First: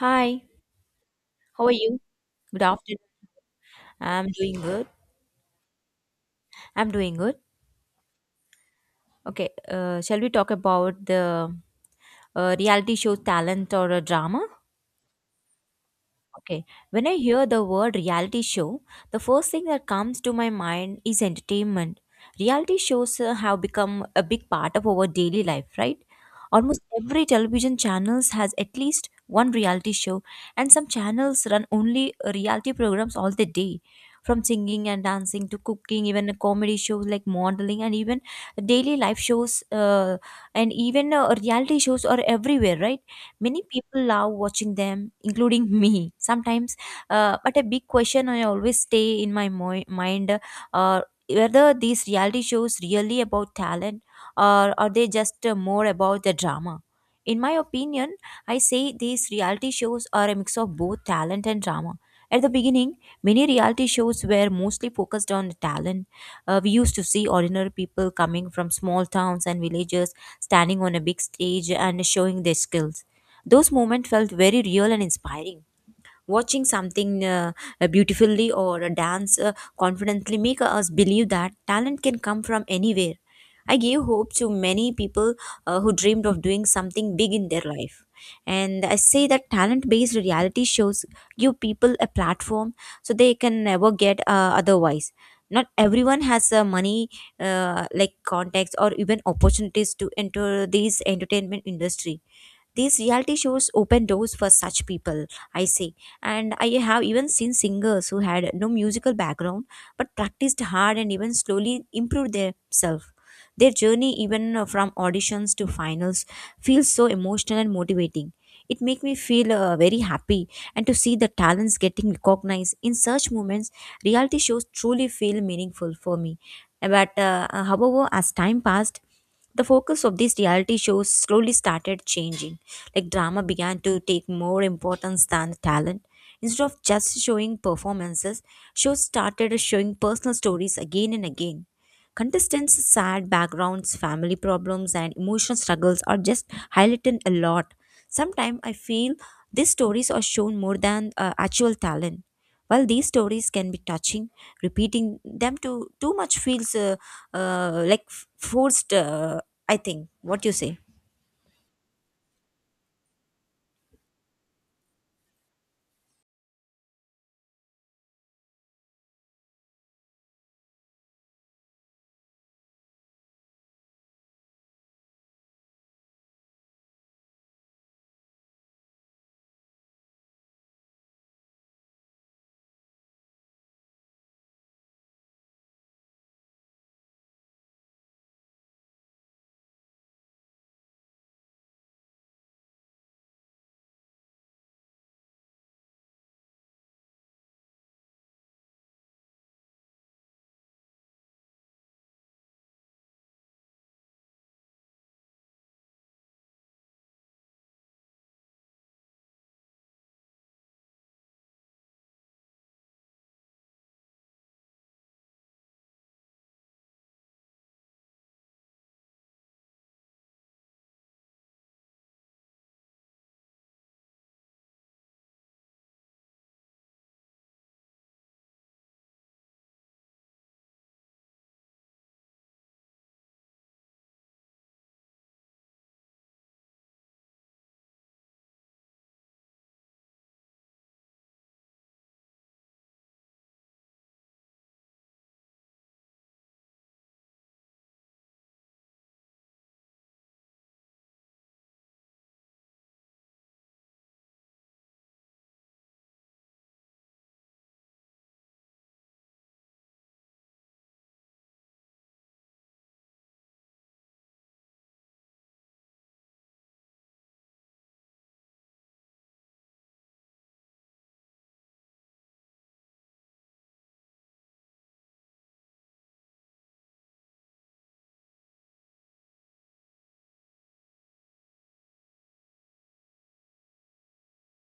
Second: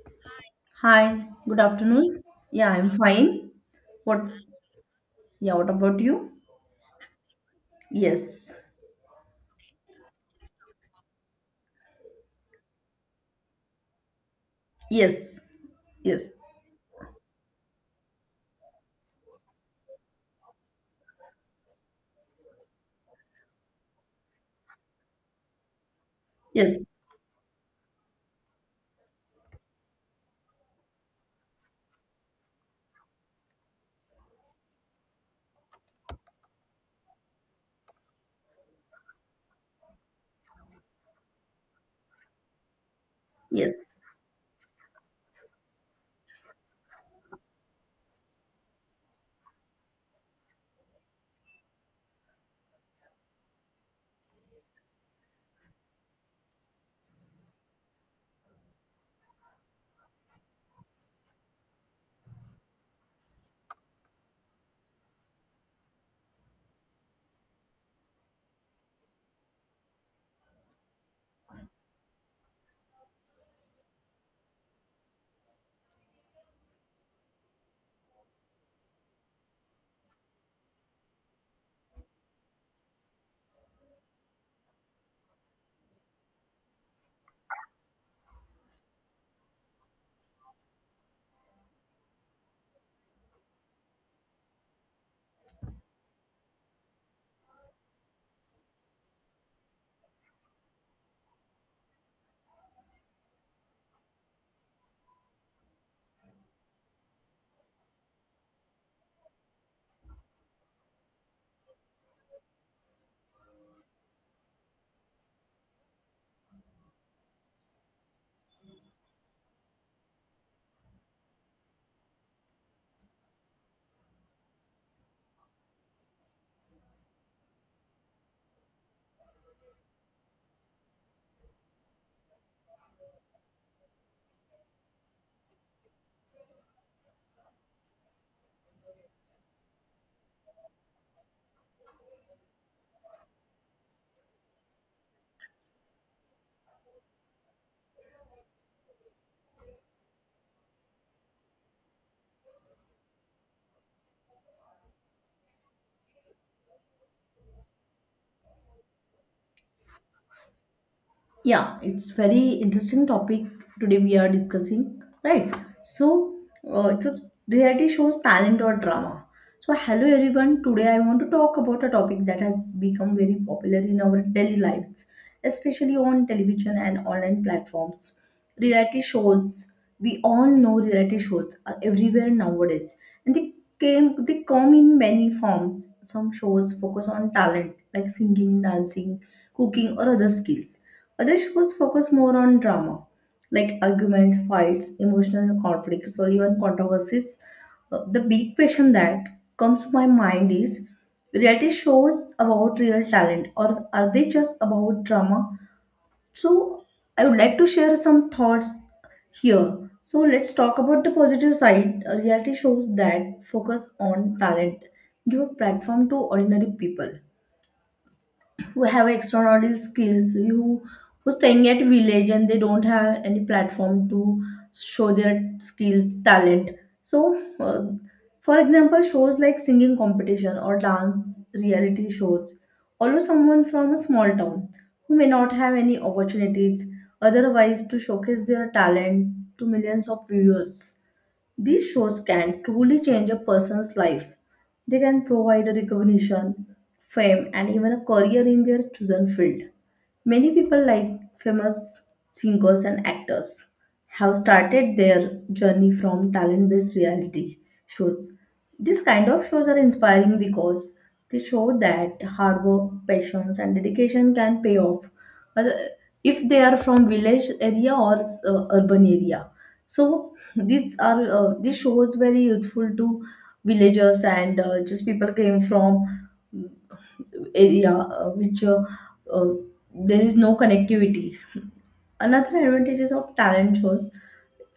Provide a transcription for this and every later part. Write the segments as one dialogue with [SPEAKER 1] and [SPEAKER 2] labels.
[SPEAKER 1] Hi,
[SPEAKER 2] Hi, good
[SPEAKER 1] how are you?
[SPEAKER 2] afternoon.
[SPEAKER 1] Good
[SPEAKER 2] Yeah, I'm
[SPEAKER 1] afternoon.
[SPEAKER 2] fine. What,
[SPEAKER 1] I'm doing good.
[SPEAKER 2] yeah, what about you?
[SPEAKER 1] I'm doing good.
[SPEAKER 2] Yes,
[SPEAKER 1] Okay, shall we talk about the reality show talent or a drama?
[SPEAKER 2] yes, yes,
[SPEAKER 1] Okay, when I hear the word reality show, the first thing that comes to my mind is entertainment. Reality shows have become a big part of our daily life, right? Almost
[SPEAKER 2] yes,
[SPEAKER 1] every television channels has at least one reality show, and some channels run only reality programs all the day, from singing and dancing to cooking, even comedy shows like modeling, and even daily life shows, and even reality shows are everywhere, right? Many
[SPEAKER 2] yes.
[SPEAKER 1] people love watching them, including me sometimes. But a big question I always stay in my mind, uh, whether these reality shows really about talent, or are they just more about the drama. In my opinion, I say these reality shows are a mix of both talent and drama. At the beginning, many reality shows were mostly focused on the talent. We used to see ordinary people coming from small towns and villages standing on a big stage and showing their skills. Those moments felt very real and inspiring. Watching something beautifully or a dance confidently make us believe that talent can come from anywhere. I gave hope to many people who dreamed of doing something big in their life. And I say that talent based reality shows give people a platform so they can never get otherwise. Not everyone has money, like contacts, or even opportunities to enter this entertainment industry. These reality shows open doors for such people, I say. And I have even seen singers who had no musical background but practiced hard and even slowly improved themselves. Their journey, even from auditions to finals, feels so emotional and motivating. It makes me feel very happy, and to see the talents getting recognized in such moments, reality shows truly feel meaningful for me. But however, as time passed, the focus of these reality shows slowly started changing. Like drama began to take more importance than talent. Instead of just showing performances, shows started showing personal stories again and again. Contestants' sad backgrounds, family problems, and emotional struggles are just highlighted a lot. Sometimes I feel these stories are shown more than actual talent. While these stories can be touching, repeating them to too much feels like forced, I think. What you say?
[SPEAKER 2] Yeah, it's very interesting topic today we are discussing, right? So, it's a reality shows talent or drama. So, hello everyone. Today I want to talk about a topic that has become very popular in our daily lives, especially on television and online platforms. Reality shows, we all know reality shows are everywhere nowadays and they come in many forms. Some shows focus on talent like singing, dancing, cooking or other skills. Other shows focus more on drama, like arguments, fights, emotional conflicts or even controversies. The big question that comes to my mind is, reality shows about real talent or are they just about drama? So, I would like to share some thoughts here. So, let's talk about the positive side. Reality shows that focus on talent give a platform to ordinary people who have extraordinary skills, who staying at village and they don't have any platform to show their skills, talent. so uh, for example, shows like singing competition or dance reality shows, always someone from a small town who may not have any opportunities otherwise to showcase their talent to millions of viewers. These shows can truly change a person's life. They can provide a recognition, fame, and even a career in their chosen field. Many people, like famous singers and actors, have started their journey from talent based reality shows. These kind of shows are inspiring because they show that hard work, patience, and dedication can pay off, other- if they are from village area or urban area. So these are, this show was very useful to villagers and just people came from, mm, area, which uh, there is no connectivity. Another advantages of talent shows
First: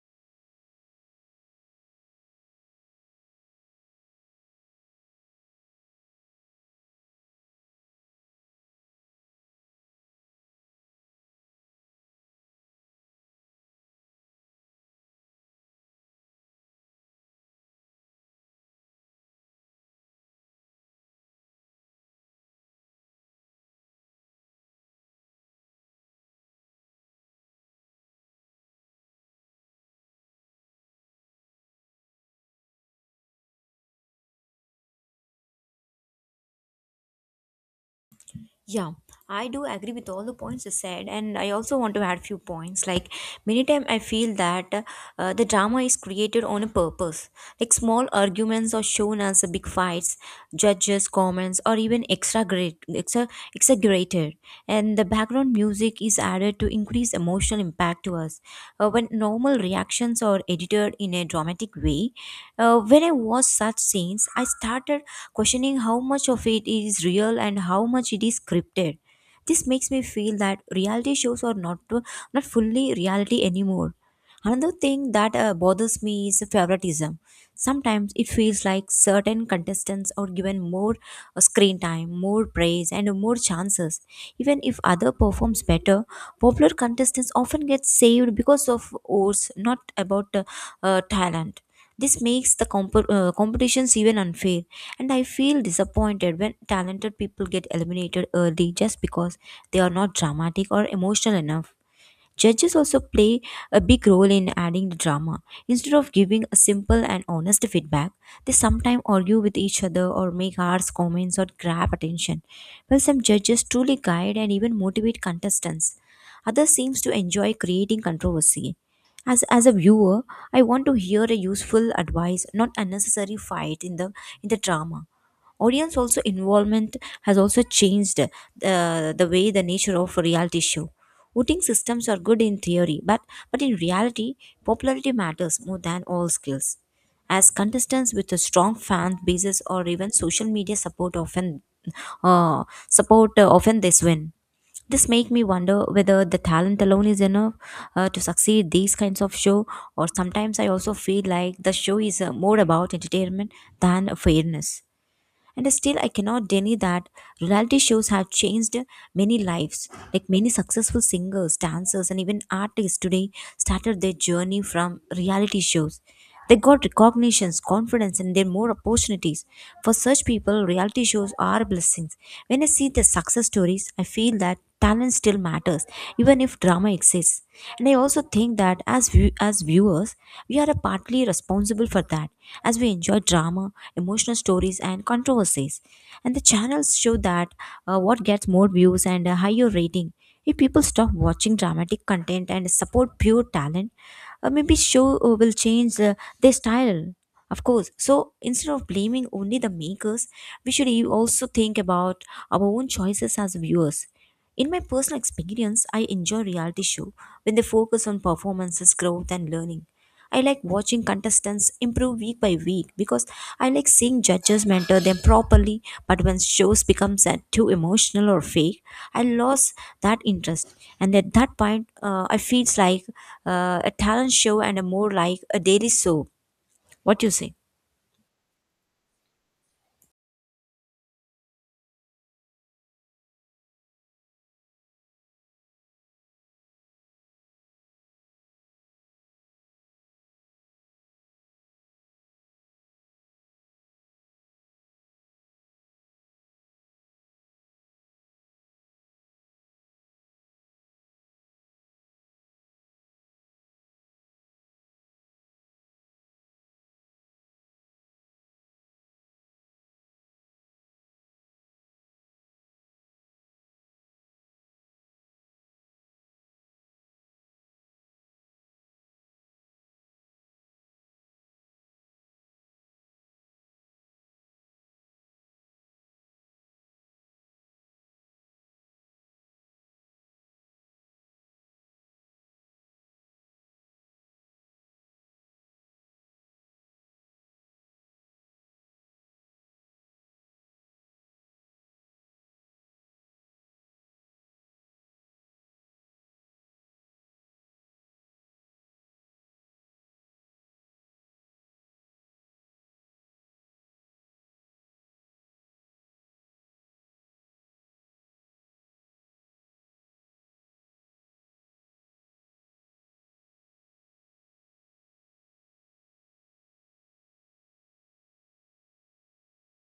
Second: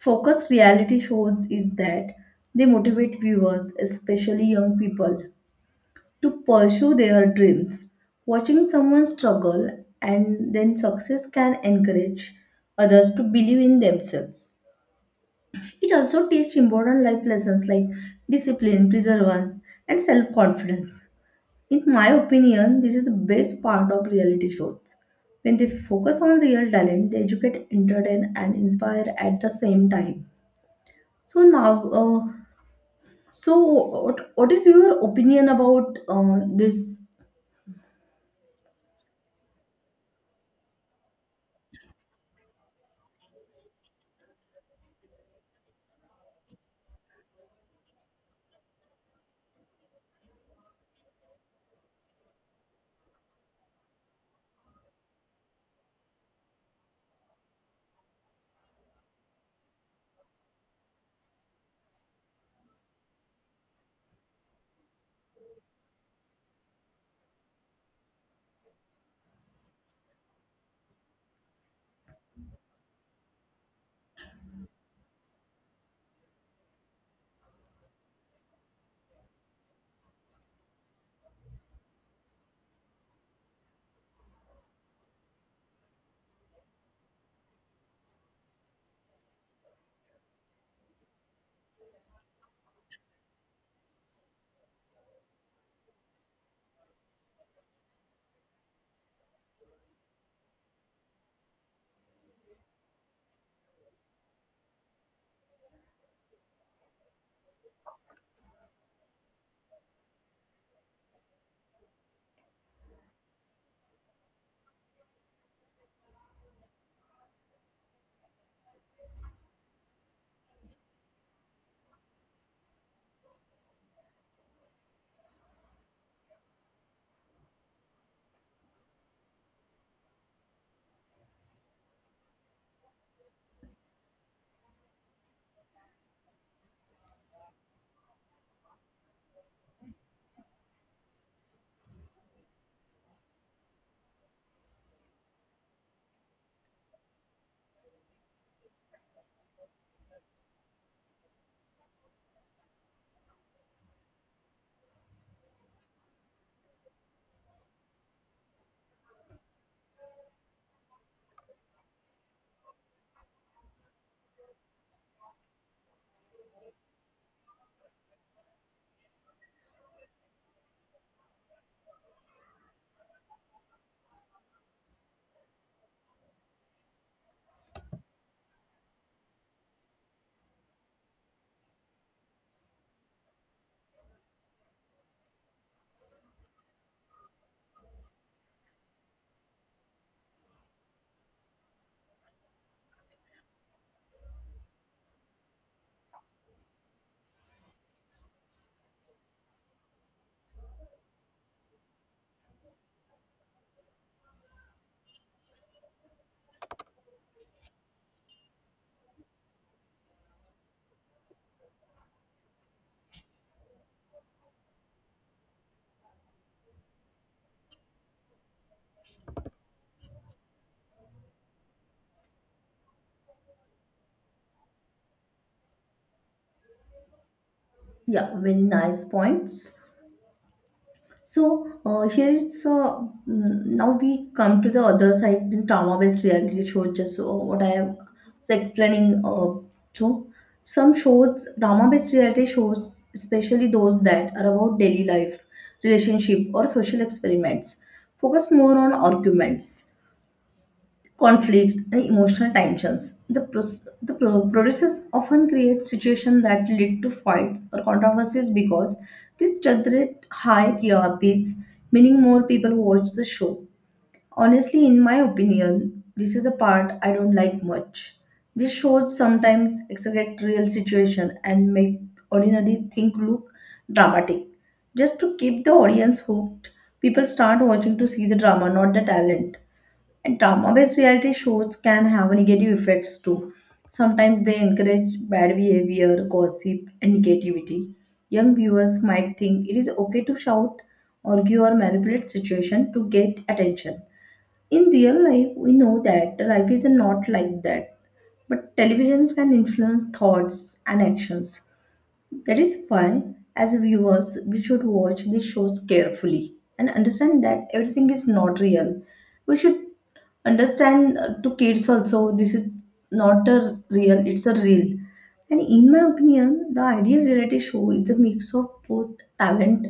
[SPEAKER 2] focused reality shows is that they motivate viewers, especially young people, to pursue their dreams. Watching someone struggle and then success can encourage others to believe in themselves. It also teaches important life lessons like discipline, perseverance, and self confidence. In my opinion, this is the best part of reality shows. When they focus on real talent, they educate, entertain, and inspire at the same time. So now, what is your opinion about this?
[SPEAKER 1] Yeah, I do agree with all the points you said, and I also want to add few points. Like many time, I feel that the drama is created on a purpose. Like small arguments are shown as a big fights, judges' comments, or even exaggerated. And the background music is added to increase emotional impact to us. When normal reactions are edited in a dramatic way, when I watch such scenes, I started questioning how much of it is real and how much it is scripted. This makes me feel that reality shows are not fully reality anymore. Another thing that bothers me is favoritism. Sometimes it feels like certain contestants are given more screen time, more praise, and more chances. Even if other performs better, popular contestants often get saved because of votes, not about talent. This makes the competitions even unfair, and I feel disappointed when talented people get eliminated early just because they are not dramatic or emotional enough. Judges also play a big role in adding the drama. Instead of giving a simple and honest feedback, they sometimes argue with each other or make harsh comments or grab attention. While some judges truly guide and even motivate contestants, others seems to enjoy creating controversy. As a viewer, I want to hear a useful advice, not unnecessary fight in the drama. Audience also involvement has also changed the way the nature of a reality show. Voting systems are good in theory, but in reality, popularity matters more than all skills. As contestants with a strong fan bases or even social media support often, uh, support, often this win. This make me wonder whether the talent alone is enough to succeed these kinds of show, or sometimes I also feel like the show is more about entertainment than fairness. And still, I cannot deny that reality shows have changed many lives. Like many successful singers, dancers, and even artists today started their journey from reality shows. They got recognitions, confidence, and then more opportunities. For such people, reality shows are blessings. When I see the success stories, I feel that talent still matters even if drama exists. And I also think that as as viewers, we are partly responsible for that, as we enjoy drama, emotional stories and controversies, and the channels show that, what gets more views and a higher rating. If people stop watching dramatic content and support pure talent, maybe show will change their style, of course. So instead of blaming only the makers, we should also think about our own choices as viewers. In my personal experience, I enjoy reality show when they focus on performances, growth and learning. I like watching contestants improve week by week, because I like seeing judges mentor them properly, but when shows become sad, too emotional or fake, I lost that interest. And at that point, I feels like a talent show and a more like a daily soap. What do you say?
[SPEAKER 2] Yeah, very nice points. So now we come to the other side, the drama-based reality shows, just what I am so explaining. So some shows, drama-based reality shows, especially those that are about daily life, relationship, or social experiments, focus more on arguments, conflicts, and emotional tensions. The producers often create situations that lead to fights or controversies because this generate high TRPs, meaning more people watch the show. Honestly, in my opinion, this is a part I don't like much. These shows sometimes exaggerate real situation and make ordinary thing look dramatic. Just to keep the audience hooked, people start watching to see the drama, not the talent. And drama-based reality shows can have negative effects too. Sometimes they encourage bad behavior, gossip, and negativity. Young viewers might think it is okay to shout, argue, or manipulate situation to get attention. In real life we know that life is not like that, but televisions can influence thoughts and actions. That is why, as viewers, we should watch these shows carefully and understand that everything is not real. We should understand to kids also, this is not a real, it's a real. And in my opinion, the ideal reality show is a mix of both talent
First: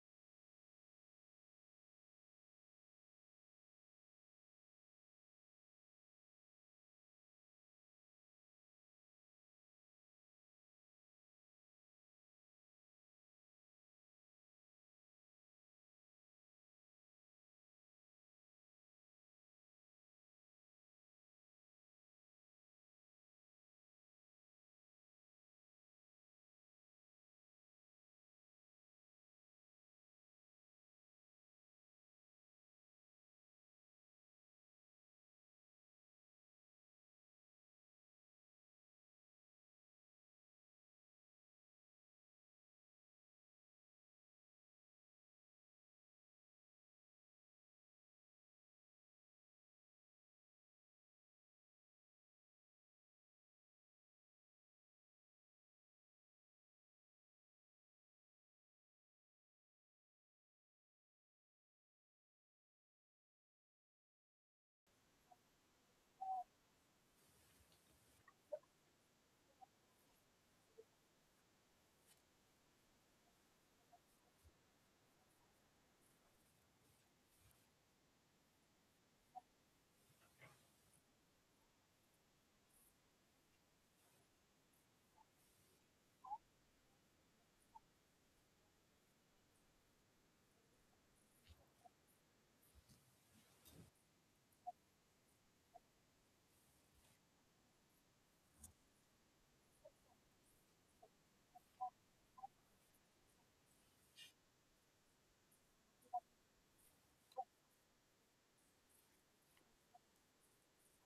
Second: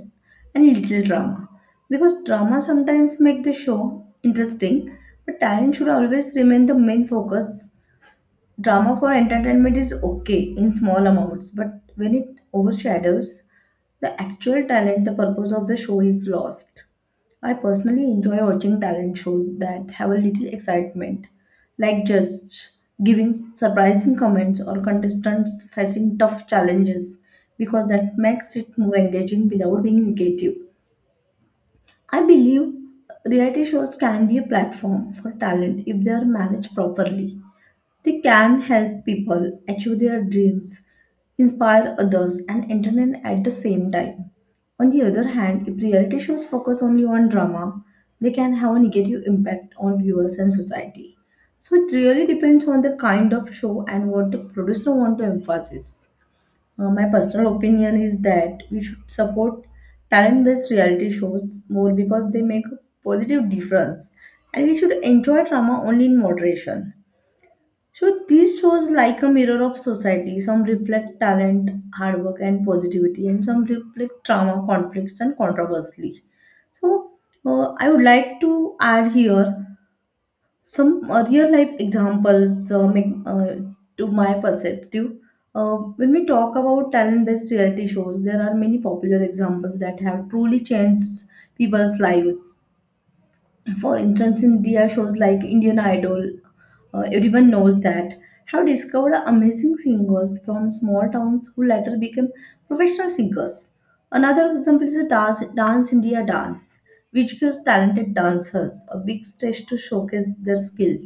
[SPEAKER 2] and little drama. Because drama sometimes make the show interesting, but talent should always remain the main focus. Drama for entertainment is okay in small amounts, but when it overshadows the actual talent, the purpose of the show is lost. I personally enjoy watching talent shows that have a little excitement, like just giving surprising comments or contestants facing tough challenges, because that makes it more engaging without being negative. I believe reality shows can be a platform for talent if they are managed properly. They can help people achieve their dreams, inspire others, and entertain at the same time. On the other hand, if reality shows focus only on drama, they can have a negative impact on viewers and society. So it really depends on the kind of show and what the producer want to emphasize. My personal opinion is that we should support talent based reality shows more because they make a positive difference, and we should enjoy drama only in moderation. So these shows like a mirror of society, some reflect talent, hard work and positivity, and some reflect trauma, conflicts and controversy. So I would like to add here some real life examples to my perspective. When we talk about talent based reality shows, there are many popular examples that have truly changed people's lives. For instance, India shows like Indian Idol, everyone knows that, have discovered amazing singers from small towns who later became professional singers. Another example is the Dance India Dance, which gives talented dancers a big stage to showcase their skill.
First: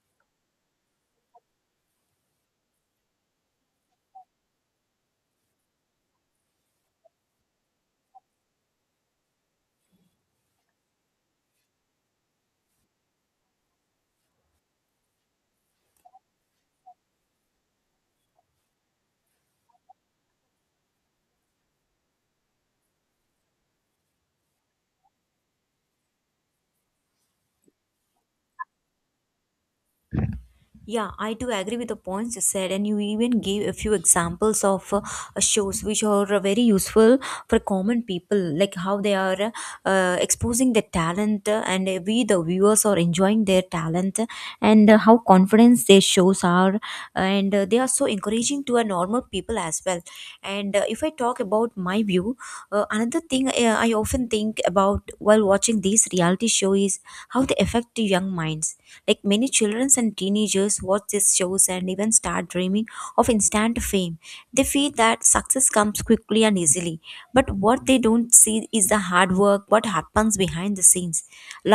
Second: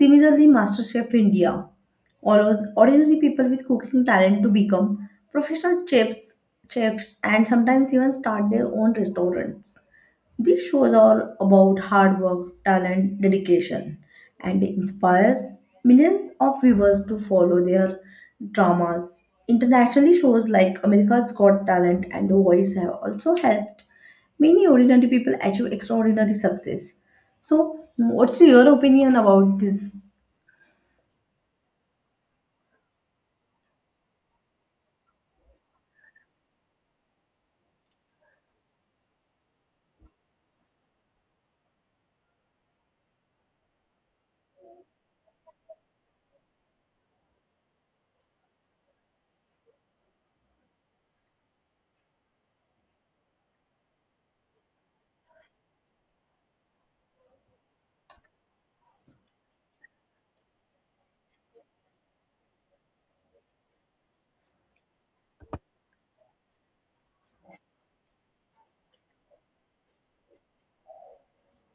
[SPEAKER 2] Similarly, MasterChef India allows ordinary people with cooking talent to become professional chefs and sometimes even start their own restaurants. These shows are about hard work, talent, dedication, and inspires millions of viewers to follow their dramas. Internationally, shows like America's Got Talent and The Voice have also helped many ordinary people achieve extraordinary success. So, what's your opinion about this?
[SPEAKER 1] Yeah, I do agree with the points you said, and you even gave a few examples of shows which are very useful for common people, like how they are exposing their talent, and we, the viewers, are enjoying their talent, and how confidence their shows are, and they are so encouraging to a normal people as well. And if I talk about my view, another thing I often think about while watching these reality show is how they affect the young minds. Like many children and teenagers watch these shows and even start dreaming of instant fame. They feel that success comes quickly and easily, but what they don't see is the hard work what happens behind the scenes.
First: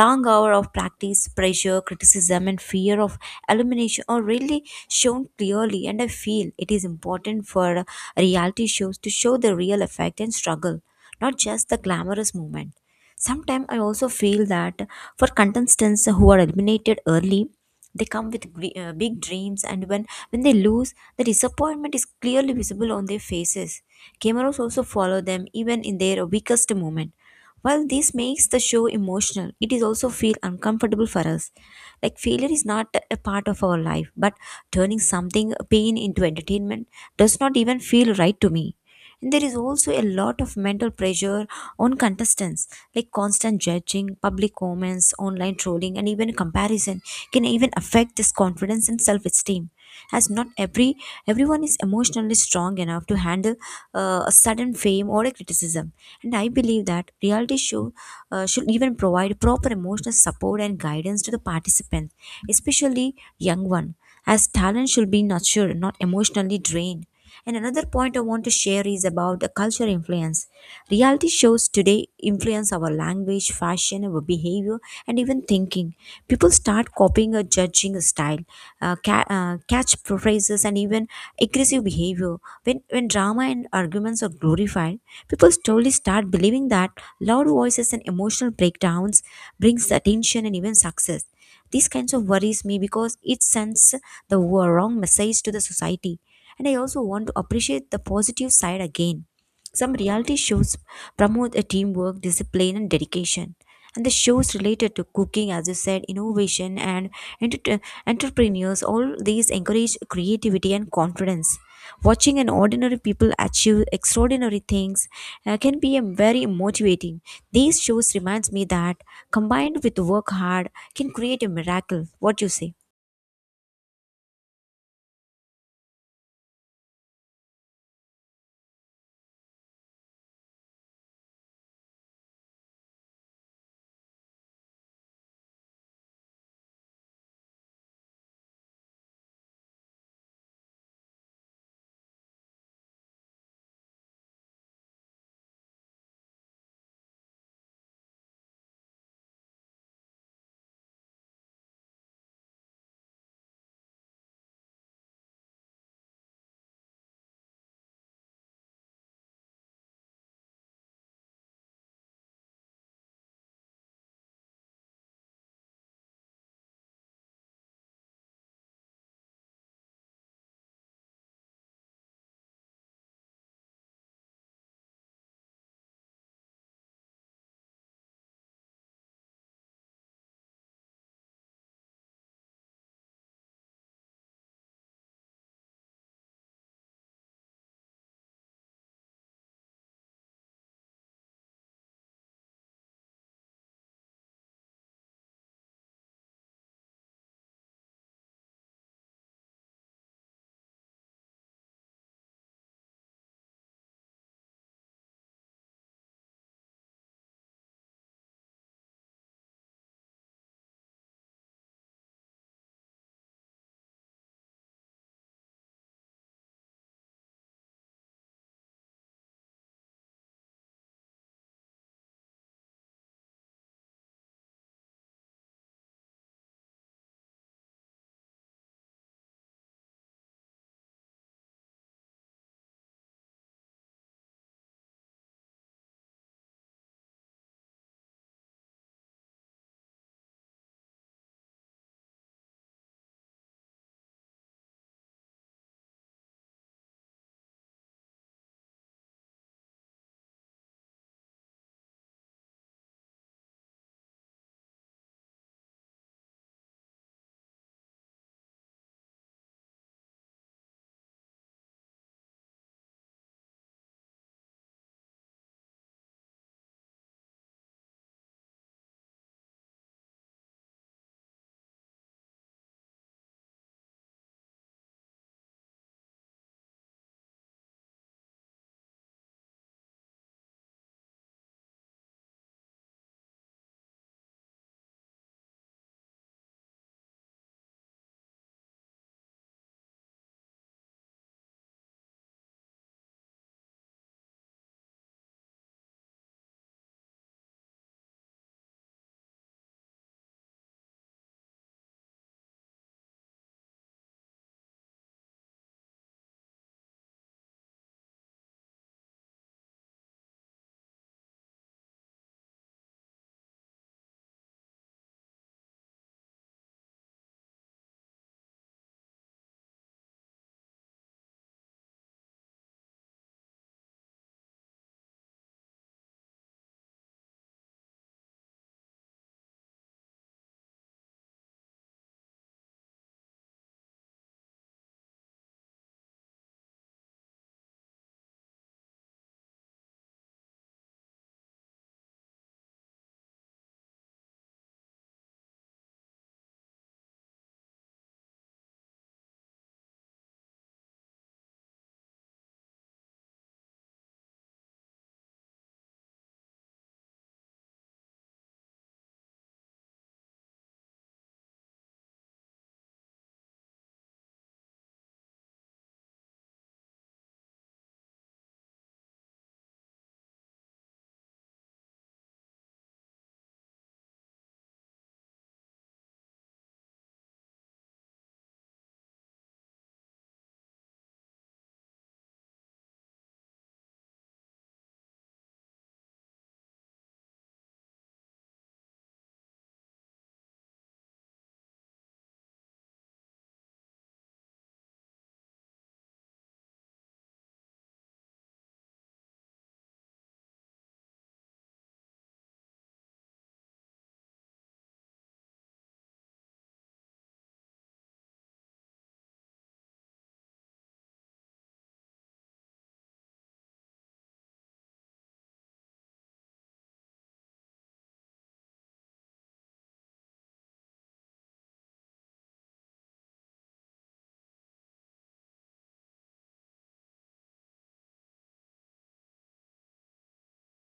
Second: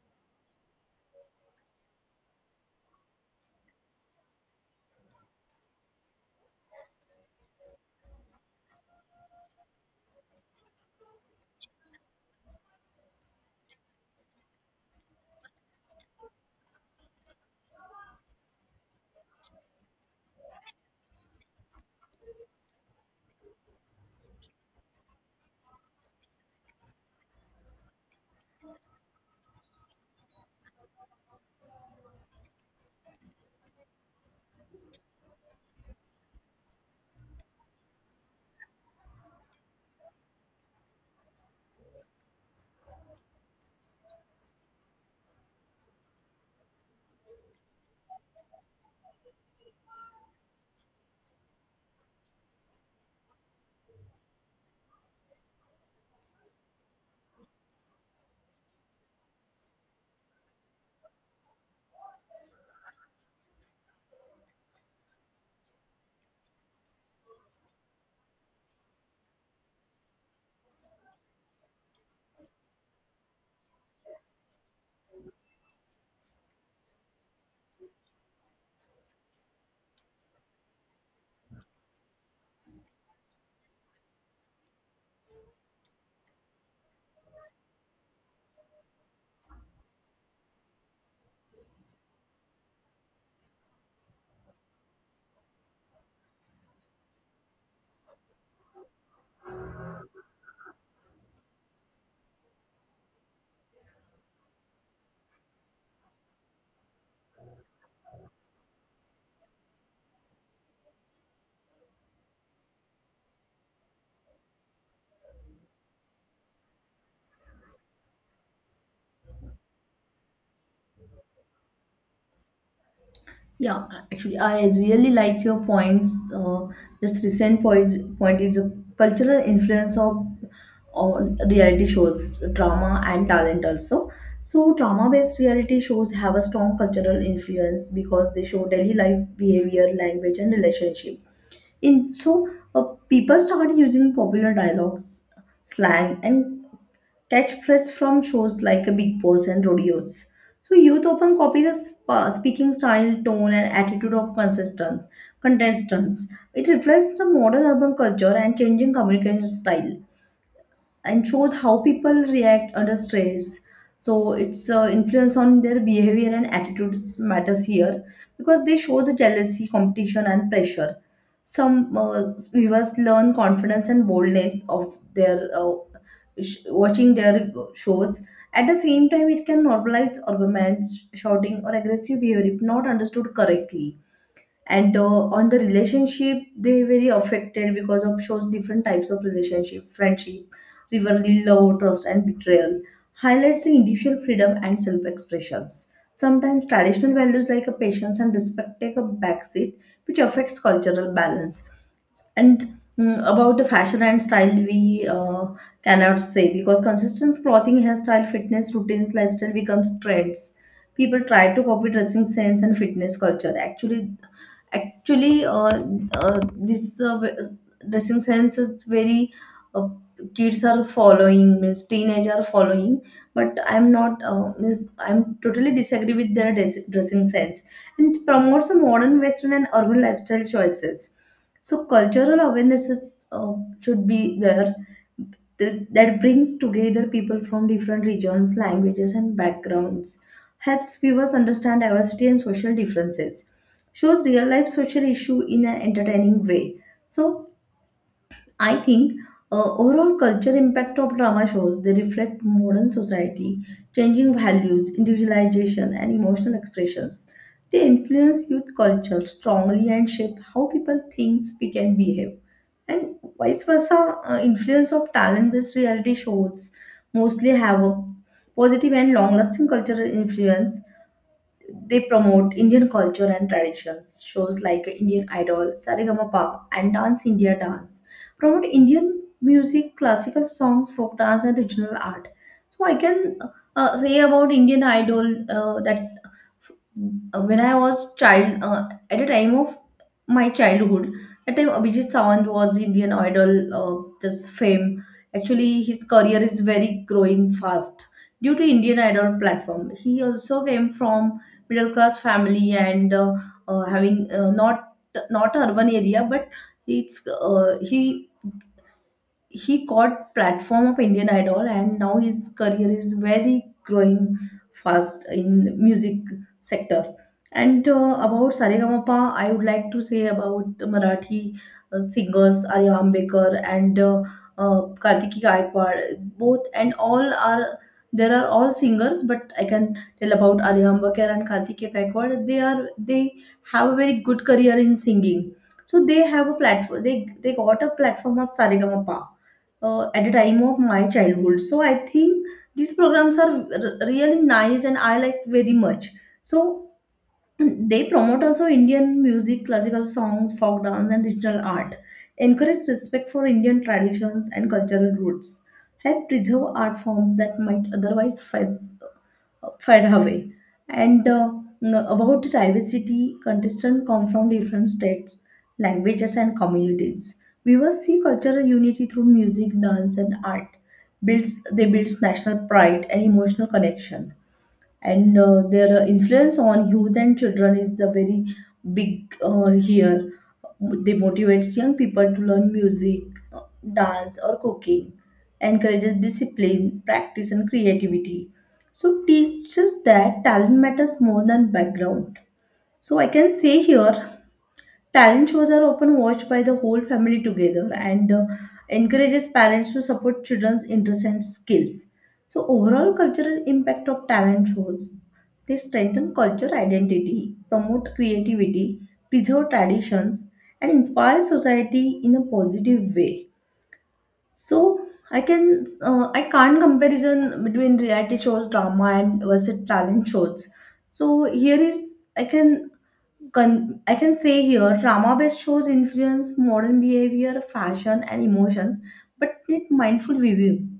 [SPEAKER 1] Long hour of practice, pressure, criticism and fear of elimination are really shown clearly, and I feel it is important for reality shows to show the real effect and struggle, not just the glamorous moment. Sometimes I also feel that for contestants who are eliminated early, they come with big dreams, and when they lose, the disappointment is clearly visible on their faces. Cameras also follow them even in their weakest moment. While this makes the show emotional, it is also feel uncomfortable for us. Like failure is not a part of our life, but turning something pain into entertainment does not even feel right to me. And there is also a lot of mental pressure on contestants, like constant judging, public comments, online trolling, and even comparison can even affect this confidence and self-esteem. As not every everyone is emotionally strong enough to handle a sudden fame or a criticism, and I believe that reality show should even provide proper emotional support and guidance to the participants, especially young one, as talent should be nurtured, not emotionally drained. And another point I want to share is about the culture influence. Reality shows today influence our language, fashion, our behavior, and even thinking. People start copying or judging a style, catch phrases, and even aggressive behavior. When drama and arguments are glorified, people slowly start believing that loud voices and emotional breakdowns brings attention and even success. These kinds of worries me because it sends the wrong message to the society. And I also want to appreciate the positive side again. Some reality shows promote a teamwork, discipline, and dedication. And the shows related to cooking, as you said, innovation and enter- entrepreneurs, all these encourage creativity and confidence. Watching an ordinary people achieve extraordinary things can be very motivating. These shows reminds me that combined with work hard, can create a miracle. What do you say?
[SPEAKER 2] Yeah, actually, I really like your points. Just recent point is a cultural influence of on reality shows, drama and talent also. So, drama-based reality shows have a strong cultural influence because they show daily life behavior, language, and relationship. In so, uh, People started using popular dialogues, slang, and catchphrases from shows like Big Boss and rodeos. So youth often copy the speaking style, tone, and attitude of consistent contestants. It reflects the modern urban culture and changing communication style, and shows how people react under stress. So its influence on their behavior and attitudes matters here because they show the jealousy, competition, and pressure. Some viewers learn confidence and boldness of their watching their shows. At the same time, it can normalize arguments, shouting, or aggressive behavior if not understood correctly. And On the relationship they very affected because of shows different types of relationship, friendship, rivalry, love, trust and betrayal. Highlights the individual freedom and self-expressions. Sometimes traditional values like a patience and respect take a backseat, which affects cultural balance. About the fashion and style, we cannot say because consistent clothing, hairstyle, fitness routines, lifestyle becomes trends. People try to copy dressing sense and fitness culture. Actually, uh, this uh, w- dressing sense is very uh, kids are following, means teenage are following. But I'm not, means I'm totally disagree with their dressing sense, and promotes a modern Western and urban lifestyle choices. So cultural awareness is, should be there, that brings together people from different regions, languages, and backgrounds, helps viewers understand diversity and social differences, shows real life social issue in an entertaining way. So I think, overall culture impact of drama shows, they reflect modern society, changing values, individualization, and emotional expressions. They influence youth culture strongly and shape how people think, speak, and behave. And vice versa, influence of talent-based reality shows mostly have a positive and long-lasting cultural influence. They promote Indian culture and traditions. Shows like Indian Idol, Saregama and Dance India Dance promote Indian music, classical songs, folk dance, and regional art. So I can say about Indian Idol, that when I was child, at the time of my childhood, at time Abhijit Sawant was Indian Idol, this fame. Actually, his career is very growing fast due to Indian Idol platform. He also came from middle class family, and having not not a urban area, but it's he got platform of Indian Idol and now his career is very growing fast in music sector. And about Saregama, I would like to say about the Marathi singers Arya Ambekar and Kartiki Gaikwad. Both and all are, there are all singers, but I can tell about Arya Ambekar and Kartiki Gaikwad. They have a very good career in singing. So they have a platform. They got a platform of Saregama at the time of my childhood. So I think these programs are really nice and I like very much. So they promote also Indian music, classical songs, folk dance, and regional art, encourage respect for Indian traditions and cultural roots, help preserve art forms that might otherwise fades fed away. And about the diversity, contestants come from different states, languages, and communities. Viewers see cultural unity through music, dance, and art. Builds they builds national pride and emotional connection, and their influence on youth and children is the very big here. They motivates young people to learn music, uh, dance, or cooking, encourages discipline practice and creativity, so teaches that talent matters more than background. So I can say here, talent shows are often watched by the whole family together, and encourages parents to support children's interests and skills. So overall cultural impact of talent shows, they strengthen culture identity, promote creativity, preserve traditions, and inspire society in a positive way. So I can I can't comparison between reality shows drama and versus talent shows. So here is I can I can say here, drama based shows influence modern behavior, fashion, and emotions, but need mindful viewing.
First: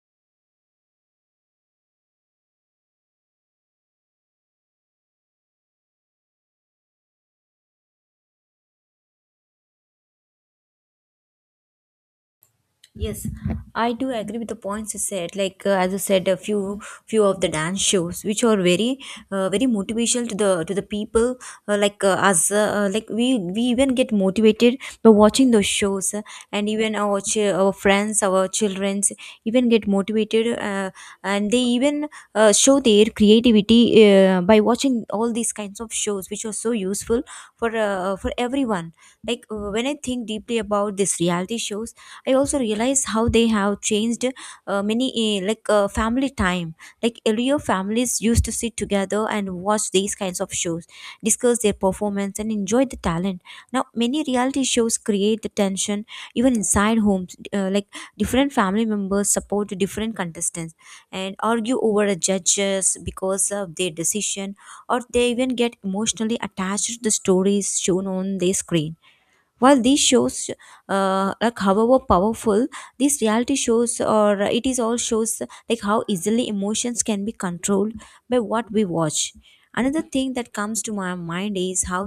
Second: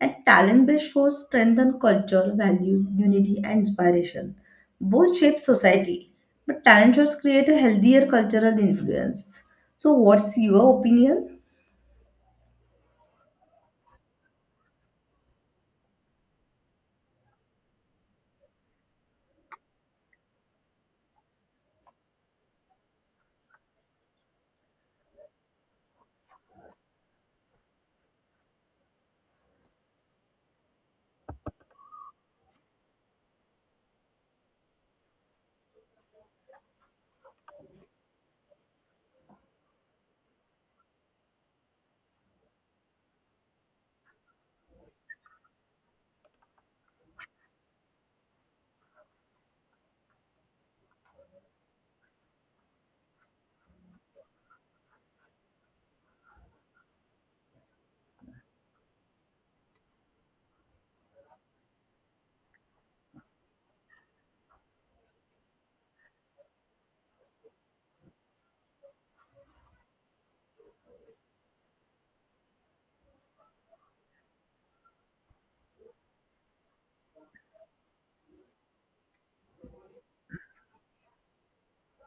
[SPEAKER 2] And talent based shows strengthen culture, values, unity, and inspiration. Both shape society, but talent shows create a healthier cultural influence. So, what's your opinion?
[SPEAKER 1] Yes, I do agree with the points you said. Like as I said, a few few of the dance shows which are very motivational to the people. Like us, like we even get motivated by watching those shows, and even our our friends, our childrens even get motivated, and they even show their creativity by watching all these kinds of shows, which are so useful for everyone. Like when I think deeply about this reality shows, I also realize how they have changed many, family time. Like earlier families used to sit together and watch these kinds of shows, discuss their performance and enjoy the talent. Now many reality shows create the tension even inside homes, like different family members support different contestants and argue over the judges because of their decision, or they even get emotionally attached to the stories shown on the screen. While these shows, like however powerful these reality shows or it is all shows, like how easily emotions can be controlled by what we watch. Another thing that comes to my mind is how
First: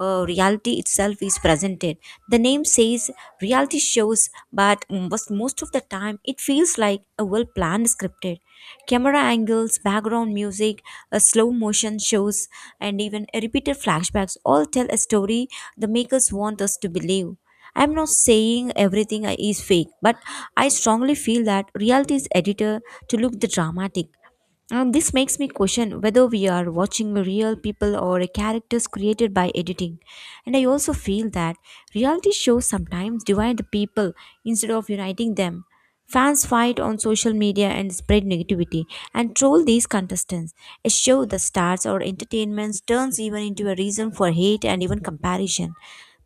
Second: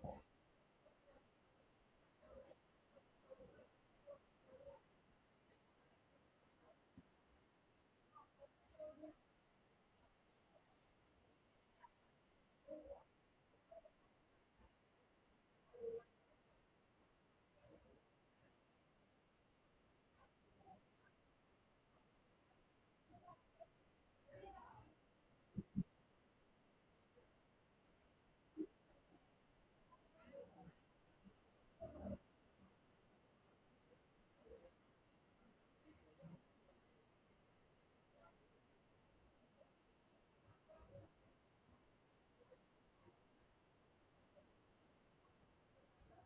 [SPEAKER 1] reality itself is presented. The name says reality shows, but most of the time it feels like a well planned scripted. Camera angles, background music, slow motion shows, and even repeated flashbacks all tell a story the makers want us to believe. I'm not saying everything is fake, but I strongly feel that reality's editor to look the dramatic. And this makes me question whether we are watching real people or characters created by editing. And I also feel that reality shows sometimes divide the people instead of uniting them. Fans fight on social media and spread negativity and troll these contestants. A show that stars or entertainment turns even into a reason for hate and even comparison.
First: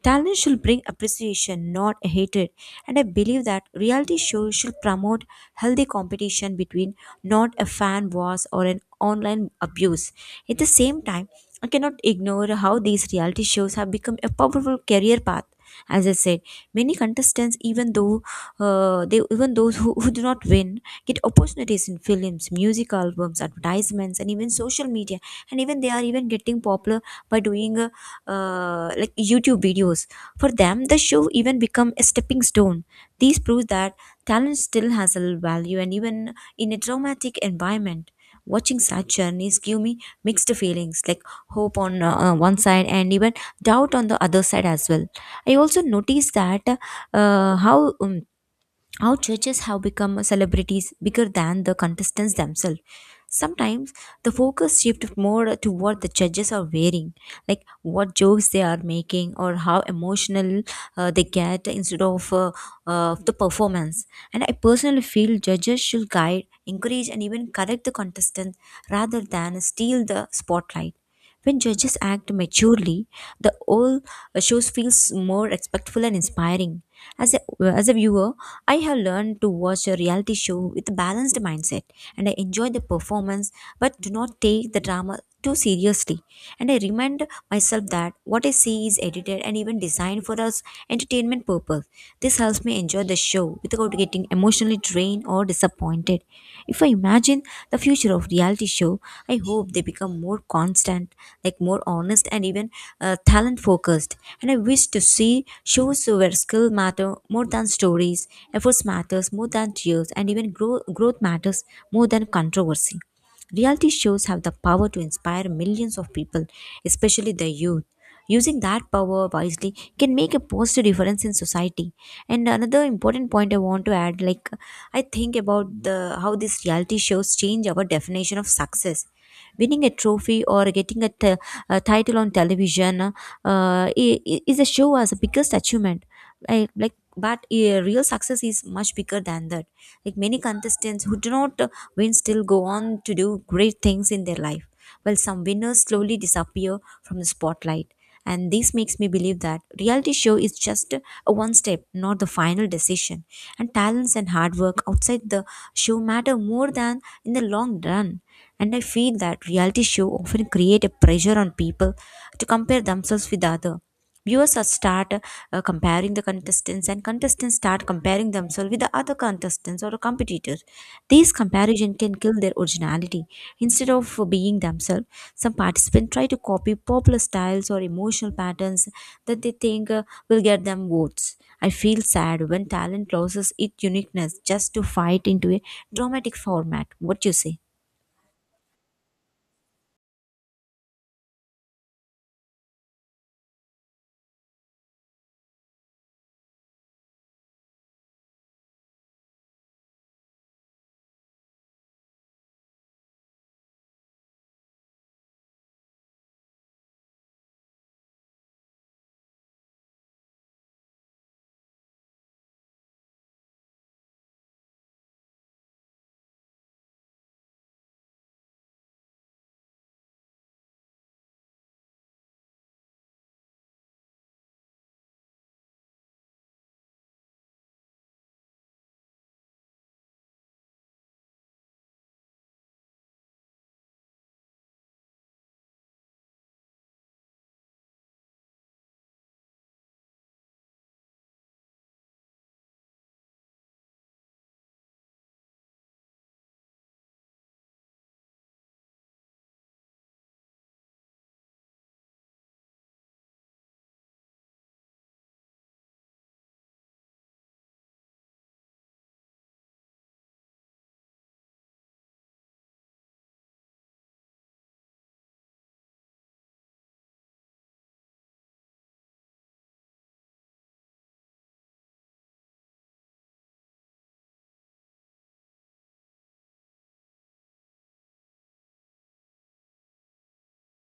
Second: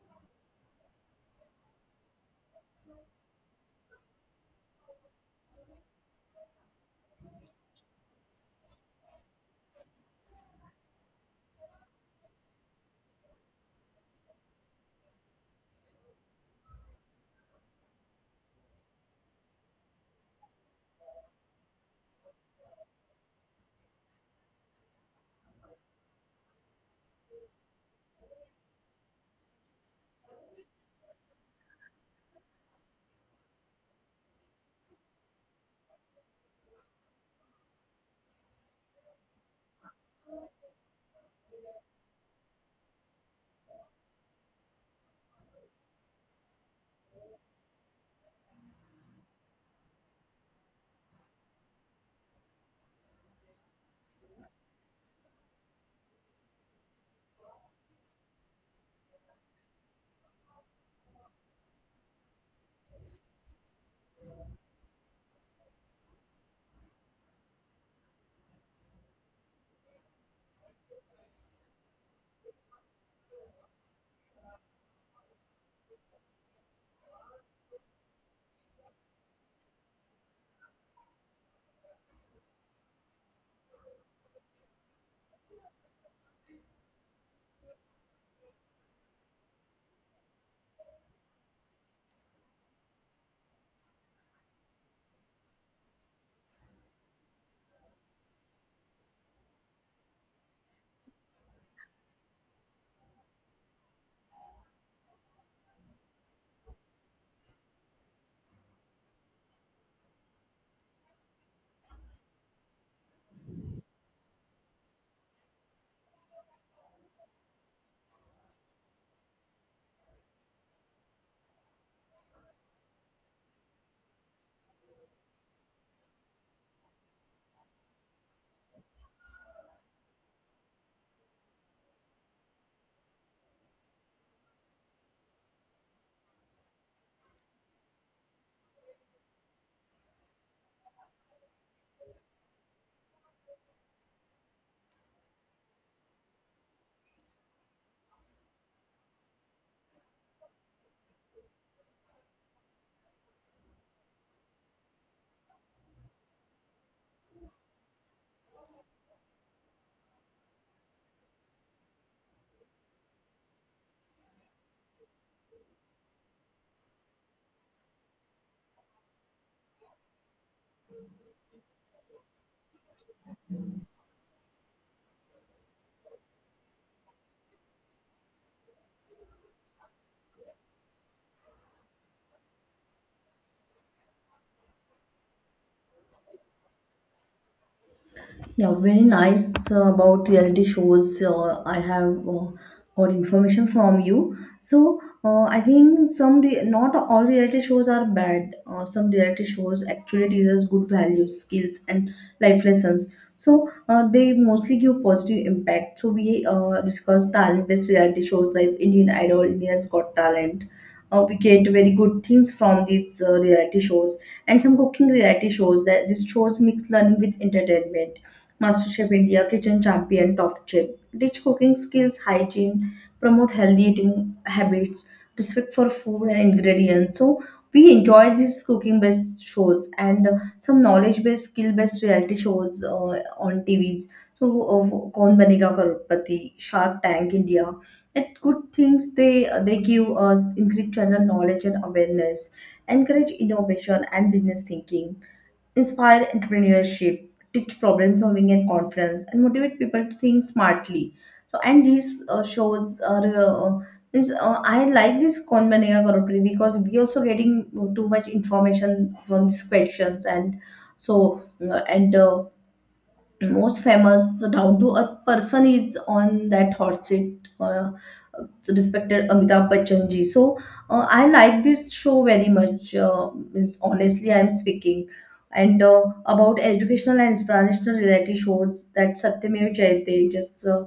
[SPEAKER 1] Talent should bring appreciation, not hatred, and I believe that reality shows should promote healthy competition between, not a fan wars or an online abuse. At the same time, I cannot ignore how these reality shows have become a powerful career path. As I said, many contestants, even though they even those who do not win, get opportunities in films, music albums, advertisements, and even social media. And even they are even getting popular by doing a like YouTube videos. For them the show even become a stepping stone. These proves that talent still has a value and even in a traumatic environment, watching such journeys give me mixed feelings, like hope on one side and even doubt on the other side as well. I also noticed that how our churches have become celebrities bigger than the contestants themselves. Sometimes the focus shifts more to what the judges are wearing, like what jokes they are making or how emotional they get instead of the performance. And I personally feel judges should guide, encourage, and even correct the contestant rather than steal the spotlight. When judges act maturely, the whole shows feels more respectful and inspiring. As a viewer, I have learned to watch a reality show with a balanced mindset, and I enjoy the performance but do not take the drama too seriously, and I remind myself that what I see is edited and even designed for us entertainment purpose. This helps me enjoy the show without getting emotionally drained or disappointed. If I imagine the future of reality show, I hope they become more constant, like more honest and even talent focused. And I wish to see shows where skill matter more than stories, efforts matters more than tears, and even growth matters more than controversy. Reality shows have the power to inspire millions of people, especially the youth. Using that power wisely can make a positive difference in society. And another important point I want to add, like I think about the how these reality shows change our definition of success. Winning a trophy or getting a, a title on television is a show as the biggest achievement. But real success is much bigger than that. Like many contestants who do not win still go on to do great things in their life, while some winners slowly disappear from the spotlight. And this makes me believe that reality show is just a one step, not the final decision. And talents and hard work outside the show matter more than in the long run. And I feel that reality show often create a pressure on people to compare themselves with other. Viewers are start comparing the contestants, and contestants start comparing themselves with the other contestants or competitors. These comparison can kill their originality. Instead of being themselves, some participants try to copy popular styles or emotional patterns that they think will get them votes. I feel sad when talent loses its uniqueness just to fight into a dramatic format. What you say?
[SPEAKER 2] Yeah, very nice about reality shows. I have got information from you. So I think some not all reality shows are bad. Some reality shows actually teaches good values, skills, and life lessons. So they mostly give positive impact. So we discuss talent-based reality shows like Indian Idol, Indians Got Talent. We get very good things from these reality shows, and some cooking reality shows, that these shows mix learning with entertainment. MasterChef India, Kitchen Champion, Top Chef. Teach cooking skills, hygiene, promote healthy eating habits, respect for food and ingredients. So we enjoy these cooking based shows, and some knowledge based, skill based reality shows on TVs. So Kaun Banega Karupati, Shark Tank India. It good things, they give us increase general knowledge and awareness, encourage innovation and business thinking, inspire entrepreneurship, teach problem solving and confidence, and motivate people to think smartly. So, and these shows are. Means, I like this Kaun Banega Crorepati because we also getting too much information from these questions. And so and most famous down to earth person is on that hot seat, respected Amitabh Bachchan ji. So I like this show very much. Means honestly I am speaking. And about educational and inspirational reality shows, that Satyamev Jayate, just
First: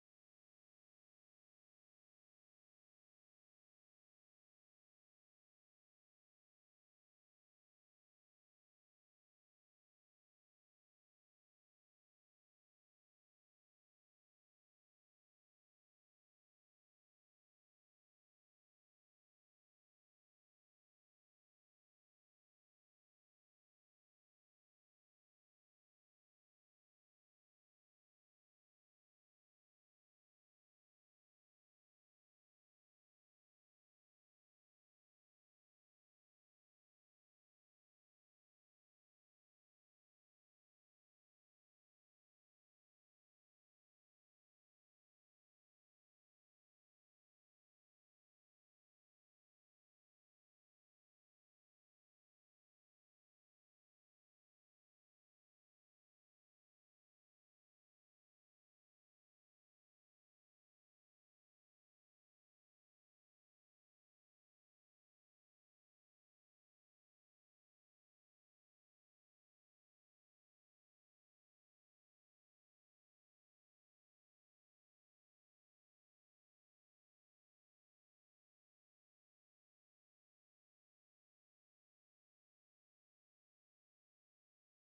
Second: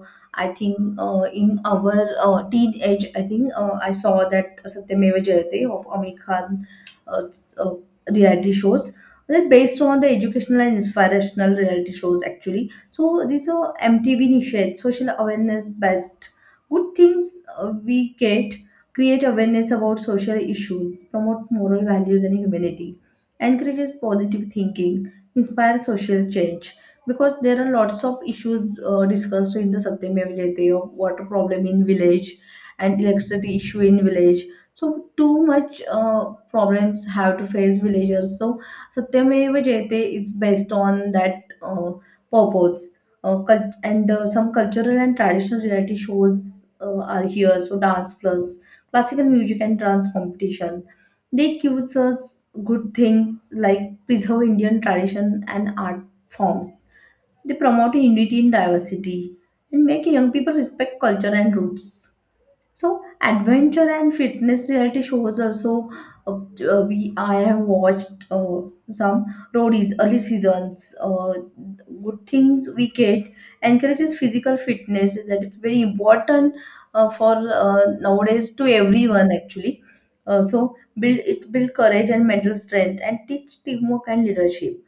[SPEAKER 2] I think in our teenage, I think I saw that Satyamev Jayate of Amit Khan, uh, s- uh, reality shows. They're based on the educational and inspirational reality shows actually. So these are MTV initiate social awareness based. Good things we get, create awareness about social issues, promote moral values and humanity, encourages positive thinking, inspire social change. Because there are lots of issues discussed in the Satyameva Jayate, of water problem in village and electricity issue in village. So too much problems have to face villagers. So Satyameva Jayate is based on that purpose. Cult- and Some cultural and traditional reality shows are here. So dance plus classical music and dance competition. They teach us good things like preserve Indian tradition and art forms. They promote unity in diversity and make young people respect culture and roots. So adventure and fitness reality shows also, uh, we I have watched some roadies early seasons. Good things we get, encourages physical fitness, that is very important for nowadays to everyone actually. So build courage and mental strength, and teach teamwork and leadership.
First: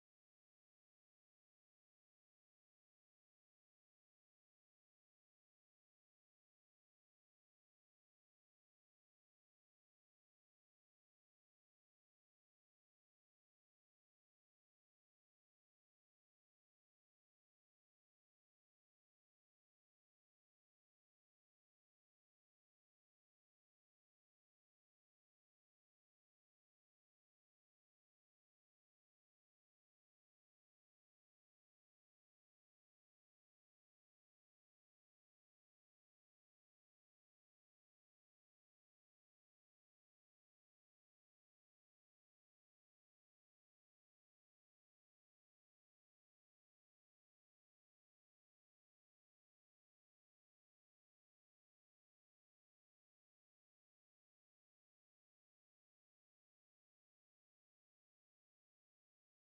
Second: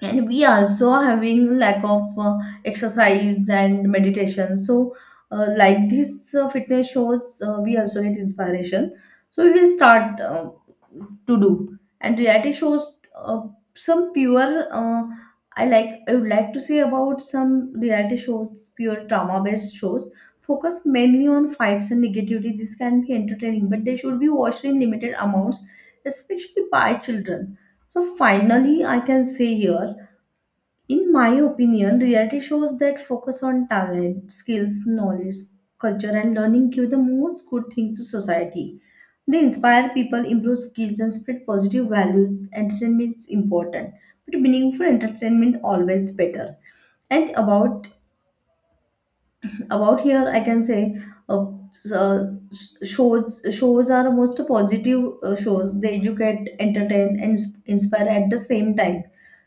[SPEAKER 2] And we also are having lack of exercise and meditation, so like these fitness shows, we also get inspiration. So we will start to do. And reality shows, some pure I like, I would like to say about some reality shows, pure trauma based shows, focus mainly on fights and negativity. This can be entertaining, but they should be watched in limited amounts, especially by children. So finally I can say here, in my opinion, reality shows that focus on talent, skills, knowledge, culture, and learning give the most good things to society. They inspire people, improve skills, and spread positive values. Entertainment is important, but meaningful entertainment always better. And about here, I can say, uh, s- uh, shows are most positive shows. They educate, entertain, and inspire at the same time.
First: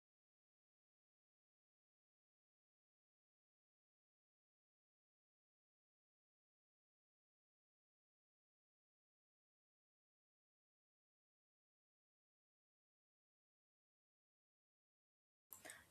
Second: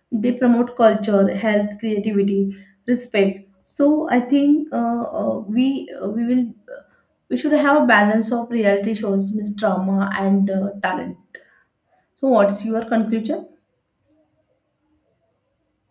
[SPEAKER 2] They promote culture, health, creativity, respect. So I think we will, we should have a balance of reality shows, means drama and talent. So what's your conclusion?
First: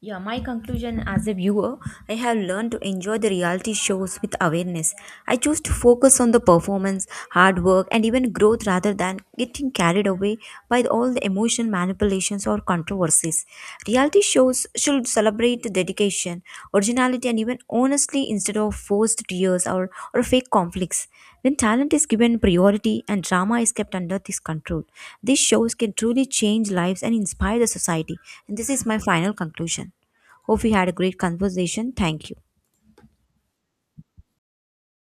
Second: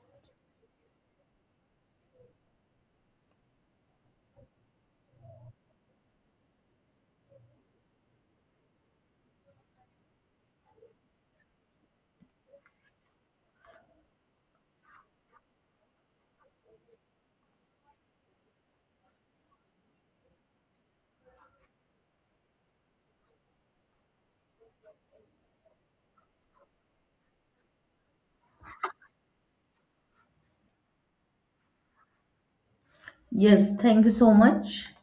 [SPEAKER 1] Yeah, my conclusion as a viewer, I have learned to enjoy the reality shows with awareness. I choose to focus on the performance, hard work, and even growth rather than getting carried away by all the emotion manipulations or controversies. Reality shows should celebrate the dedication, originality, and even honestly instead of forced tears or fake conflicts. When talent is given priority and drama is kept under this control, these shows can truly change lives and inspire the society. And this is my final conclusion. Hope we had a great conversation. Thank you.
[SPEAKER 2] Yes, thank you so much.